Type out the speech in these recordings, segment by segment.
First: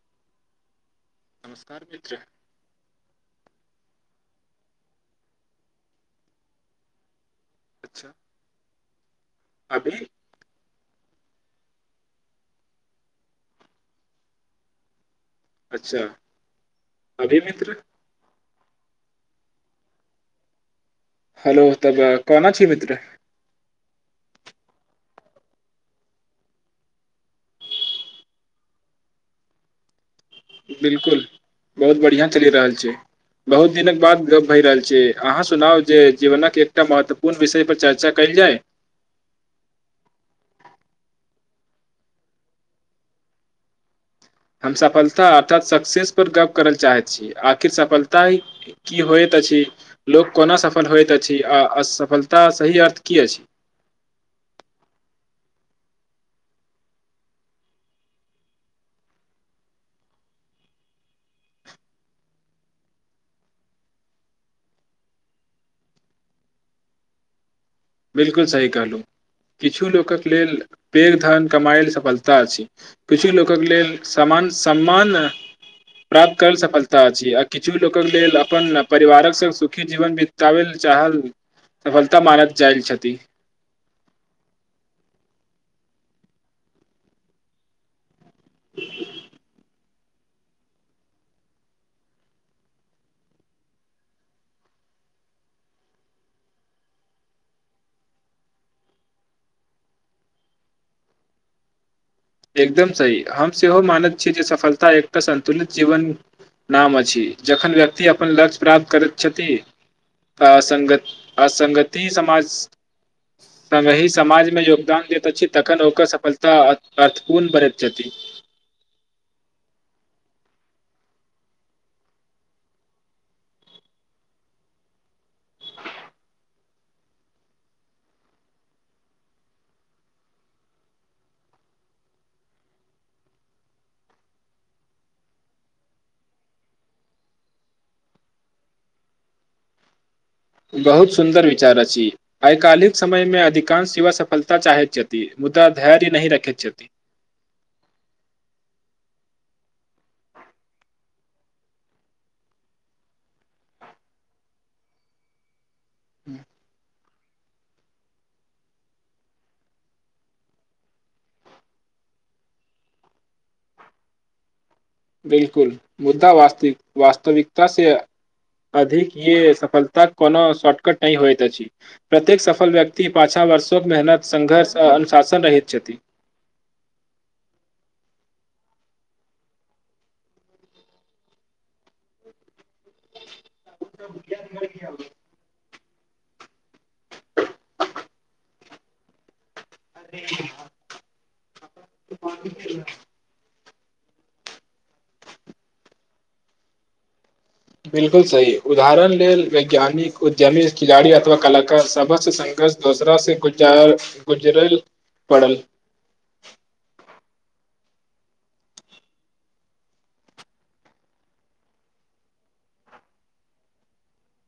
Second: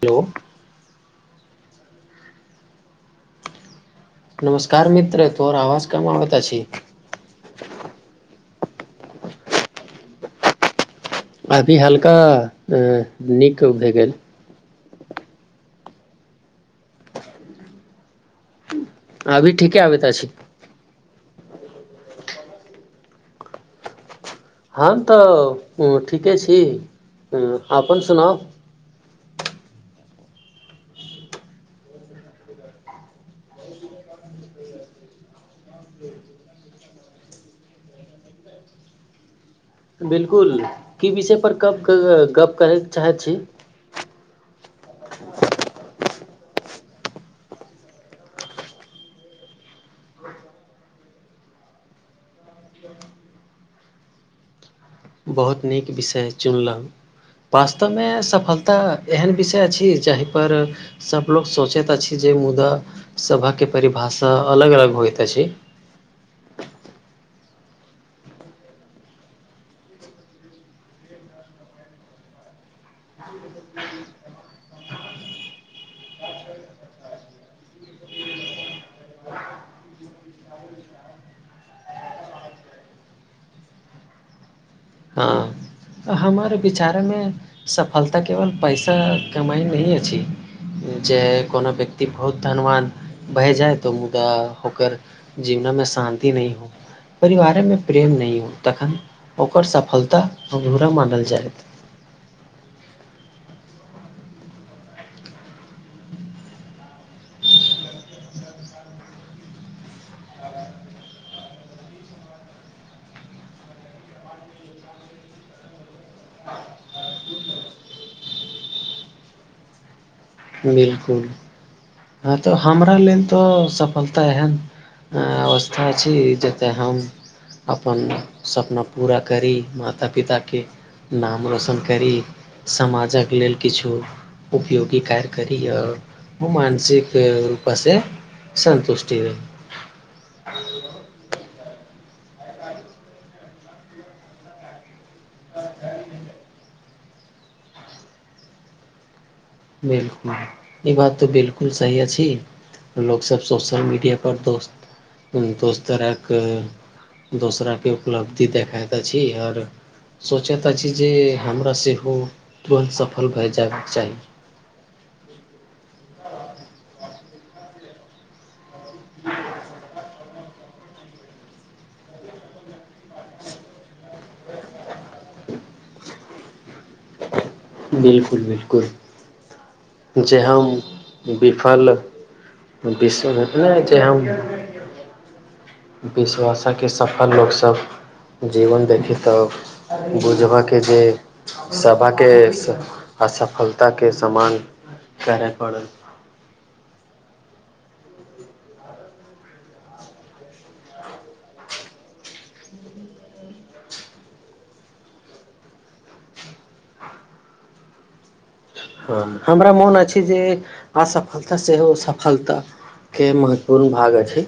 hello नमस्कार मित्र नमस्कार मित्र तोहर आवाज काम आबत अछी अच्छा अभी अभी हल्का अ नीक भेए गेल अच्छा अभी मित्र अभी ठीके आ तऽ आबै अछि हेलो तब कह छी मित्र हम तऽ ठीके छी अपन सुनाउ [inaudible] बिलकुल बहुत बढ़िआँ चलि रहल छै बहुत दिनक बाद गप भय रहल छै अहाँ सुनाउ जे जीवनक एकटा महत्वपूर्ण विषय पर चर्चा कै म जाय बिलकुल की विषय पर‌ गप गप करय चाहै छी हम सफलता अर्थात सक्सेस पर गप्प कर ल चाहैत छी आखिर सफलता की होय त अछि लोक कोना सफल होइत अछि आ असफलता सही अर्थ की अछि [inaudible] बहुत नीक विषय चुनलहुँ वास्तवमे सफलता एहन विषय अछि जाहि पर सभलोग सोचैत अछि जे मुदा सभा के परिभाषा अलग अलग होइत छै [inaudible] बिलकुल सही कहलू किछु लोकक लेल पेघ धन कमाायल सफलता अछि किछु लोकक लेल समाज अपन सम्मान प्राप्त करल सफलता अछि आ किछु लोकक लेल अपन परिवारक संग सुखी जीवन बितायल चाहल सफलता मानत जाइल हँ हमर विचार में सफलता केवल पैसा कमाइ नहि अछि जे कोनो व्यक्ति बहुत धनवान बहि जाय तऽ मुदा ओकर जीवन मे शान्ति नहि हो परिवार में प्रेम नहि हो तखन ओकर सफलता ओ जूरा मडल जाइत एकदम सही हम सेहो मानैत छीय जे सफलता एकटा सन्तुलित जीवन नाम अछि जखन व्यक्ति अपन लक्ष्य प्राप्त करैत छथि संगत असगति समाज त वी समाजमे योगदान देता छी तखन होकर सफलता अर्थ कोूर्ण बरैत छथिति बिलकुल हँ तऽ हमरा लेल तो सफलता ह ह अवस्था छै जतय हम अपन सपना पूरा करी माता पिता के नाम रोशन करी समाजक लेल किछो उपयोगी कार करी और ओ सी रूप से सन्तुष्टि रह बहुत सुन्दर वि रची आइकालिक समय मे अधिकांश युवा सफलता चाहैत छथि मुदा धैर्य नहि रखैत चती बिलकुल ई बात तऽ बिलकुल सही अछि लोक सब सोशल मीडिया पर दोस्त दोस्तरक दोसराके उपलब्धि देखइत छी आओर सोचइत छि जे हमरा सेहो तुरन्त सफल भए जायबाक चाही बिलकुल मुद्दा वास्तिक वास्तविकता से अधिक य सफलता कोनो शॉर्टकट नहि होइत अछि प्रत्येक सफल व्यक्ति पाछा वर्षोक मेहनत संघर्ष आ अनुशासन रहैत छथि बिल्कुल बिल्कुल जे हम विफल विशव चै हम विश्वासे सफल लोकसभ जीवन देखी तब बुझबअके जे सभाके असफलता पत्ताके समान करय पड़ल बिलकुल सही उदाहरण लेल वैज्ञानिक उद्यमी खिलाड़ी अथवा कलाकार सभसँ सघर्ष दोसरा से गुजार गुजरल पड़ल हँ हमरा मोन अछि जे असफलता सेहो सफलता के महत्वपूर्ण भाग अछि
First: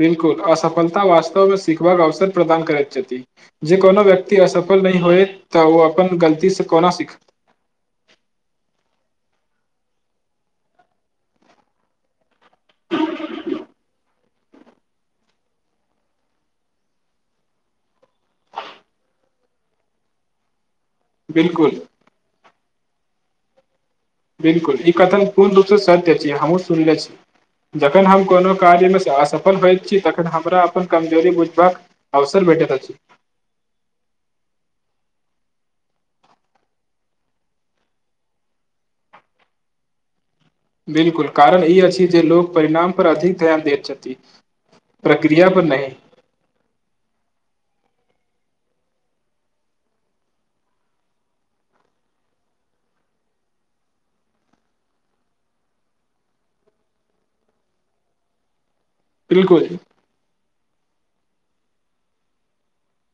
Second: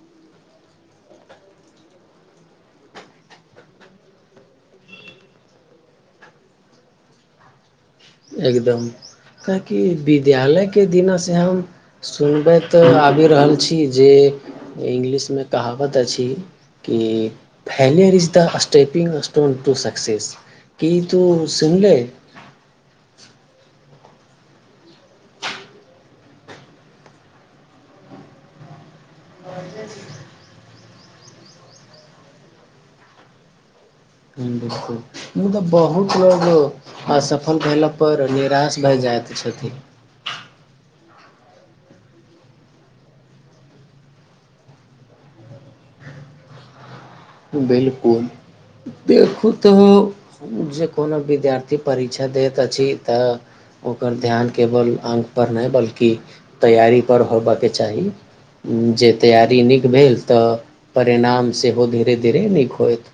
बिलकुल असफलता वास्तवमे सिखबाक अवसर प्रदान करैत छथि जे कोनो व्यक्ति असफ नहि होए तऽ ओ अपन गलती सँ कोना सीख एकगदम काहेकि विद्यालयके दिना से हम सुनबैत त आबि रहल छी जे इंग्लिश मे कहावत अछि की failure is the stepping stone to success कि तू बिल्कुल सुनले बिलकुल ई कथन पूर्ण रूप स सत्य छीयै हमहुँ सुनले छी जखन हम कोनो कार्यमे असफल होइत छी तखन हमरा अपन कमजोरी बुझबाक अवसर भेटयत अछि हू मुदा बहुत लोग असफल भेल पर निराश भए जाइत छथि बिलकुल कारण ई अछि जे लोक परिणाम पर अधिक ध्यान दैत छथि प्रक्रिया पर नहि बिलकुल देखू तऽ जे कोनो विद्यार्थी परीक्षा दैत अछि तऽ ओकर ध्यान केवल अंकपर नहि बल्कि तैयारीपर होबअके चाही जे तैयारी बिलकुल नीक भेल तऽ परिणाम सेहो धीरे धीरे धीरे नीक होयत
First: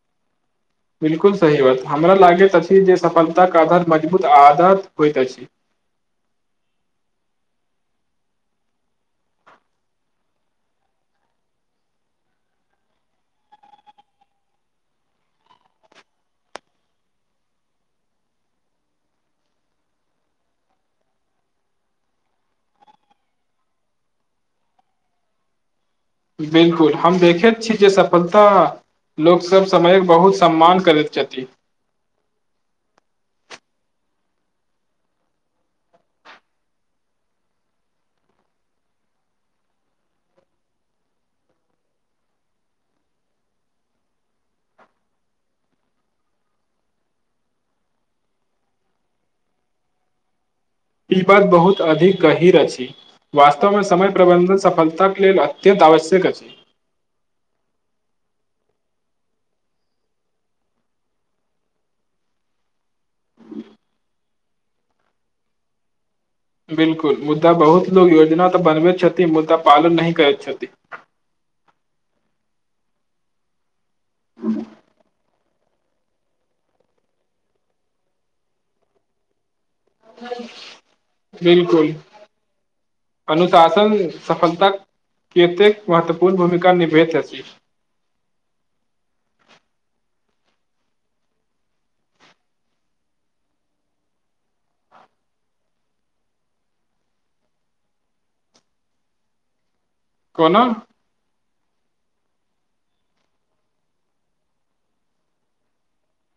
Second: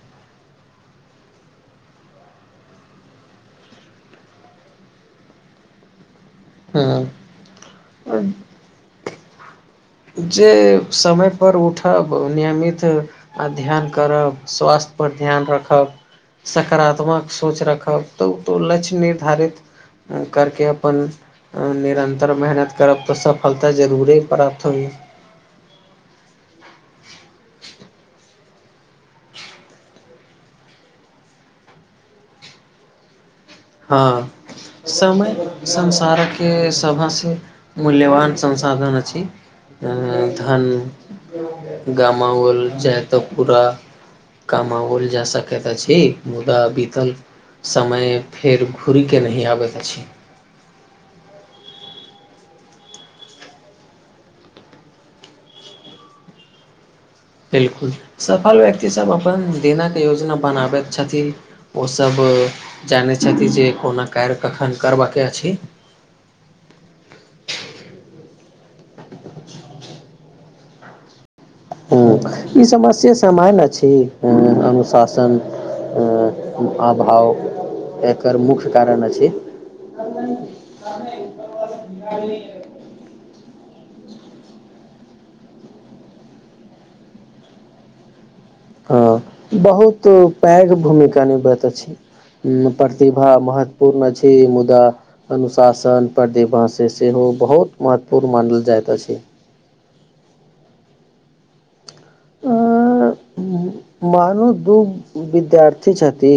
बिलकुल सही बात हमरा लागैत अछि जे सफलताके आधार मजबूत आदत होइत अछि [inaudible] हँ जे समय पर उठब नियमित ध्यान करब स्वास्थ पर ध्यान रखब सकारात्मक सोच रखब तऽ ओ तऽ लक्ष्य निर्धारित करके अपन निरन्तर मेहनत करब तऽ सफलता जरूुरे पड़ थौ बिलकुल हम देखैत छी जे सफलता लोक सब समय बहुत सम्मान करैत छथि हँ समय संसारके सभसँ मूल्यवान संसाधन अछि धन गामओल जा तऽ पूरा कमाओल जा सकैत अछि मुदा बीतल समय फेर घुरिके नहि आबैत अछि पिपाद बहुत अधिक गहिीर अ अछि वास्तवमे समय प्रबन्धन सफलता के लेल अत्यन्त आवश्यक अछि बिलकुल सफल व्यक्ति सब अपन दिनक योजना बनाबैत छथिन ओसभ त जानै छथि जे कोनो कारय कखन करबाक के अछि [inaudible] बिलकुल मुद्दा बहुत लोग योजना तऽ बनबैत छथि मुद्दा पालन नहि करैत छथि [unintelligible] ह ई समस्या समयल छी अनुशासन अभाव एकर मुख्य कारण अछि बिल्कुल [unintelligible] सफल सफलता के एतेक महत्वपूर्ण भूमिका निभेैत अछि हँ बहुत पैघ भूमिका निभैत अछि प्रतिभा महत्वपूर्ण छै मुदा अनुशासन प्रतिभा से सेहो ओ बहुत महत्वपूर्ण मानल जाइत अछि कोना [inaudible] मानू दू विद्यार्थी छथि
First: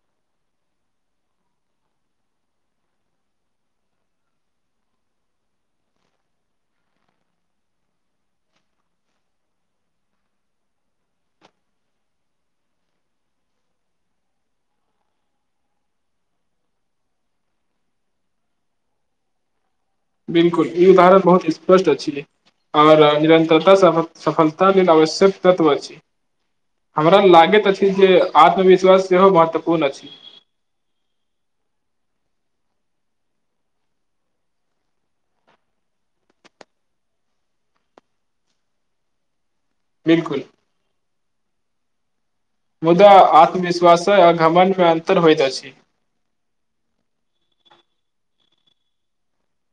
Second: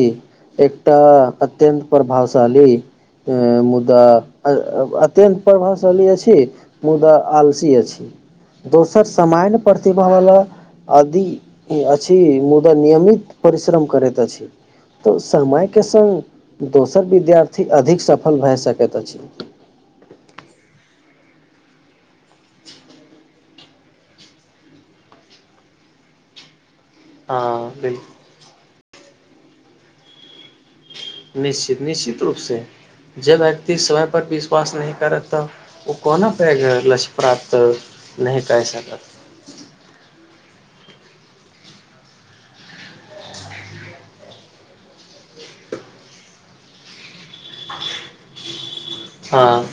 एकटा अत्यन्त प्रभावशाली अ मुदा अ अ अत्यन्त प्रभावशाली अछि मुदा आलसी अछि दोसर समायन प्रति भावला आदि अ अछि मुदा नियमित परिश्रम करैत अछि तऽ समयके संगङ्ग दोसर विद्यार्थी अधिक सफल भए सकैत अछि बिलकुल ई उदाहरण बहुत स्पष्ट अछिै आओर निरन्तरता सफलता लेल आवश्यक तत्व अछि हमरा हँ लागैत अछि बिलकुल जे आत्मविश्वास सेहो महत्वपूर्ण अछि निश्चित निश्चित रूपसँ जे व्यक्ति समय पर विश्वास नहि करत ओ कोना पैघ लछ्य प्राप्त करत नहि तऽऐसा त बिलकुल मुदा आत्मविश्वास आ घमनमे अन्तर होइत अछि हँ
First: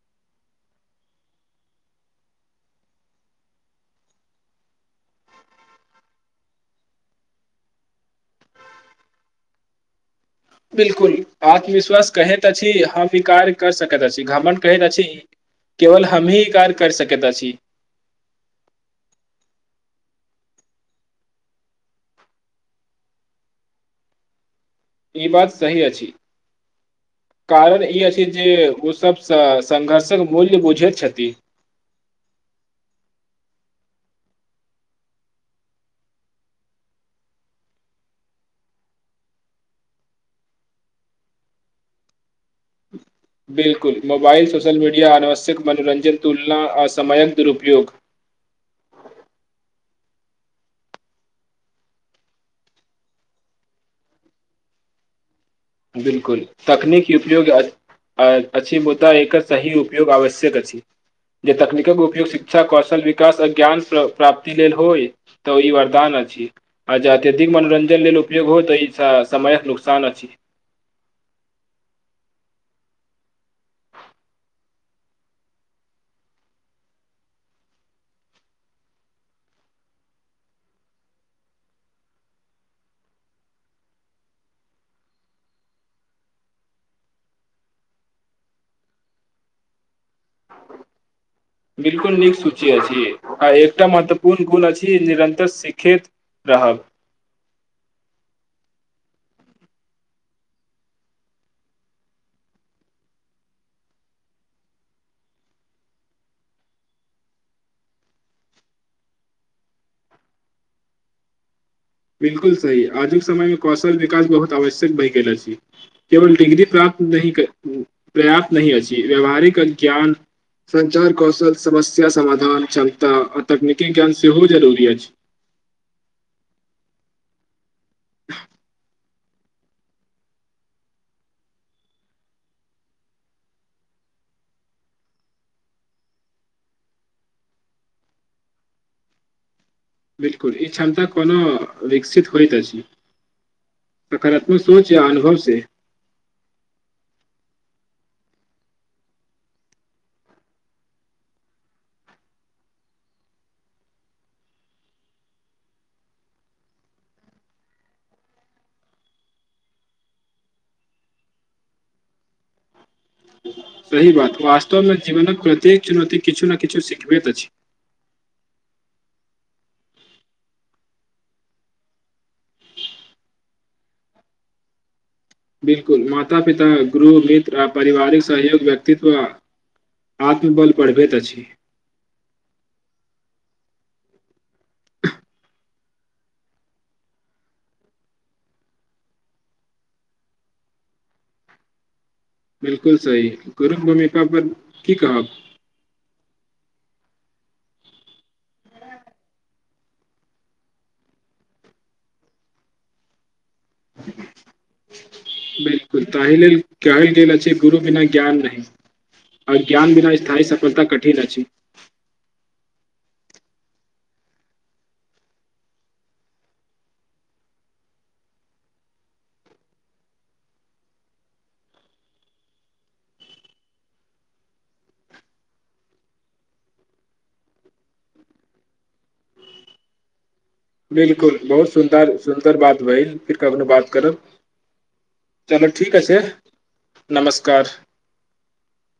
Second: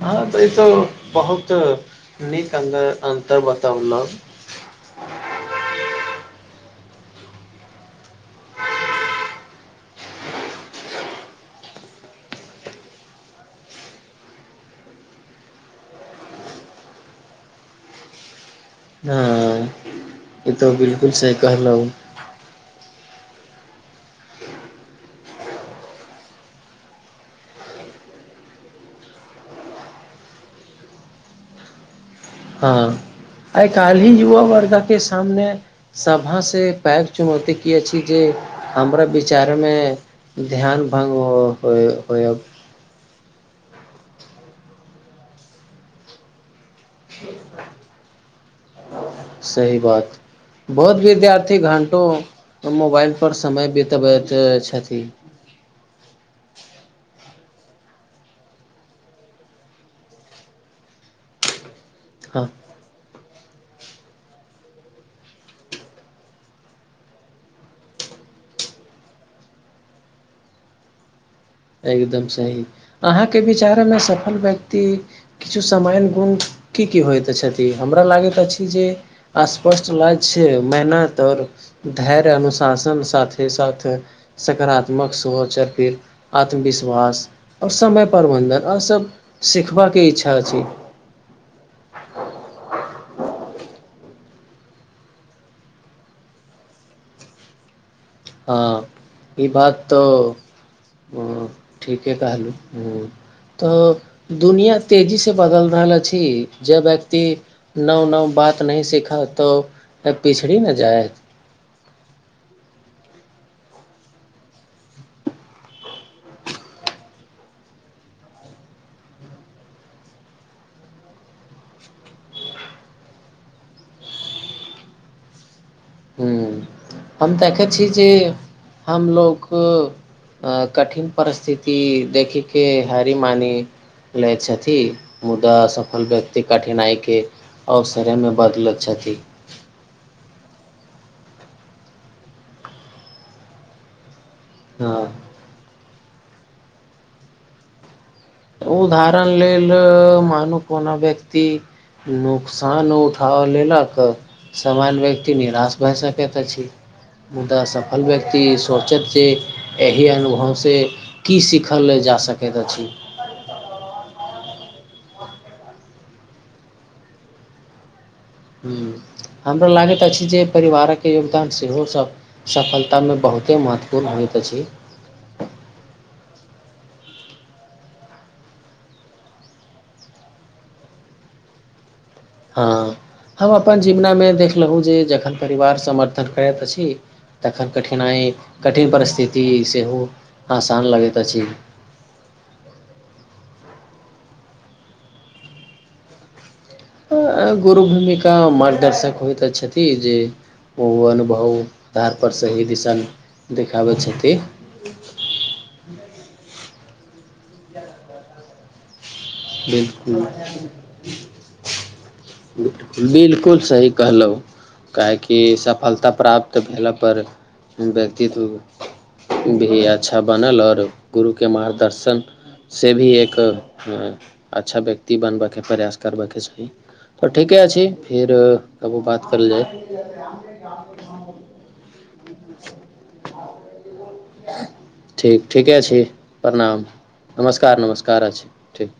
हँ तऽ ई त बहुत नीक अर अन्तर बताउल [unintelligible] बिलकुल आत्मविश्वास कहैत अछि हम म्वीकार कर सकैत अछि घ्रमण कहैत अछि केवल हमीह इ कार कर सकत अछि हँ ई तऽ बिलकुल सही कहलहु ई बात सही अछि कारण ई अछि जे ओ सभसँ संघर्षक मूल्य बुझैत छथि हँ आइ कालहि युवा वर्ग के सामने सभा से पैघ चुनौती की अछी जे हमरा विचारमे ध्यान भंग हो हो होयव बिलकुल मोबाइल सोशल मीडिया अनावश्यक मनोरञजन तुलना ला असमयक दुरुपयोग सही बात बहुत विद्यार्थी घंटो मोबाइल पर समय बितब छथि बिलकुल तकनिकी उपयोग अछि मुदा एकर सही उपयोग आवश्यक अछि जे तकनीक उपयोग हँ शिक्षा कौशल विकास अ ज्ञान प्राप्ति लेल होय तऽ ई वरदान अछि आर अत्यधिक मनोरंजन लेल उपयोग हो त ई समय नुकसान अछि एकदम सही अहाँके विचारमे सफल व्यक्ति किछु समान गुण की की होइत छथि हमरा लागैत अछि जे स्पष्ट लाज छै मेहनत आ ओर धैर्य अनुशासन साथे साथे सकारात्मक सेहो‌ चरप आत्मविश्वास आ और समय प्रबन्धन आ ओरसभ सिखबाके इच्छा छै बिलकुल नीक सूची अछि आ एकटा महत्वपूर्ण गुण अछि निरन्तर सिखैत रहब [inaudible] हँ ई बात त ह ठीके कहलू ह तऽ दुनिया तेजी से बदल रहल अछि जे व्यक्ति नव नव ब बातही सीखा तो पिछड़ी न जायत बिलकुल सही आजुक समय मे कौशल विकास बहुत आवश्यक भहि गेल छै केवल डिग्री प्राप्त पर्याप्त नहि अछि व्याववहारिक ज्ञान संचार कौशल समस्या समाधान क्षमता आ तकनीकी ज्ञान सेहो जरूरी अछि [inaudible] ह्म हम देखैत छी जे हमलोक अ कठिन परिस्थिति देख के हारी मान लैत छथि मुदा अ सफल व्यक्ति कठिनाइ के अवसरेमे बदलैत छथि बिलकुल ई क्षमता कोनो विकसित होइता अछी सकारात्मक सोच या हँ अनुभव से उदाहरण लेल मानू कोना व्यक्ति नुकसान उठा लेलक सामान व्यक्ति निराश भए सकैत अछि मुदा सफल व्यक्ति सोचत जे एहि अनुभवसँ की सीखल अछि जा सकैत अछि सही बात वास्तवमे जीवनक प्रत्येक चुनौती किछु ने किछु सिखबैत अछि ह हमरा लागैत अछि जे परिवारक योगदान सेहो सब सफलता मे बहुत ओते महत्वपूर्ण होइत अछि बिलकुल माता पिता गुरु मित्र आपारिवारिक सहयोग व्यक्तित्व आत्मबल बढ़बैत अछि हँ हम अपन जीवनामे देखलहुँ जे जखन परिवार समर्थन करैत अछि तखन कठिनाइ कठिन परिस्थिति सेहो आसान लगैत अछि बिलकुल सही करु मम्मी पापा कि कहब गुरु भूमिका मार्गदर्शक होइत छथि जे ओ अनुभव धारपर सही दिसन बिलकुल तहि लेल कहल गेल अछि गुरु बिना ज्ञान नहि अज्ञान बिना बिलकुल स्थायी सफलता कठिन अछि बिलकुल सही कहलहु काहे कि सफलता प्राप्त भेलपर व्यक्तित्व भी अच्छा बनल आओर गुरुके मार्गदर्शन से भी एक अच्छा व्यक्ति बनबयके प्रयास करबयके चाही‌ तऽ ठीके छी फिर तब बात करल जाय बिलकुल बहुत सुन्दर सुन्दर बात भेलहि फिर कखनो बात करब [inaudible] ठीक चलू ठीके ठीक छी अछि प्रणाम नमस्कार नमस्कार अछि ठीक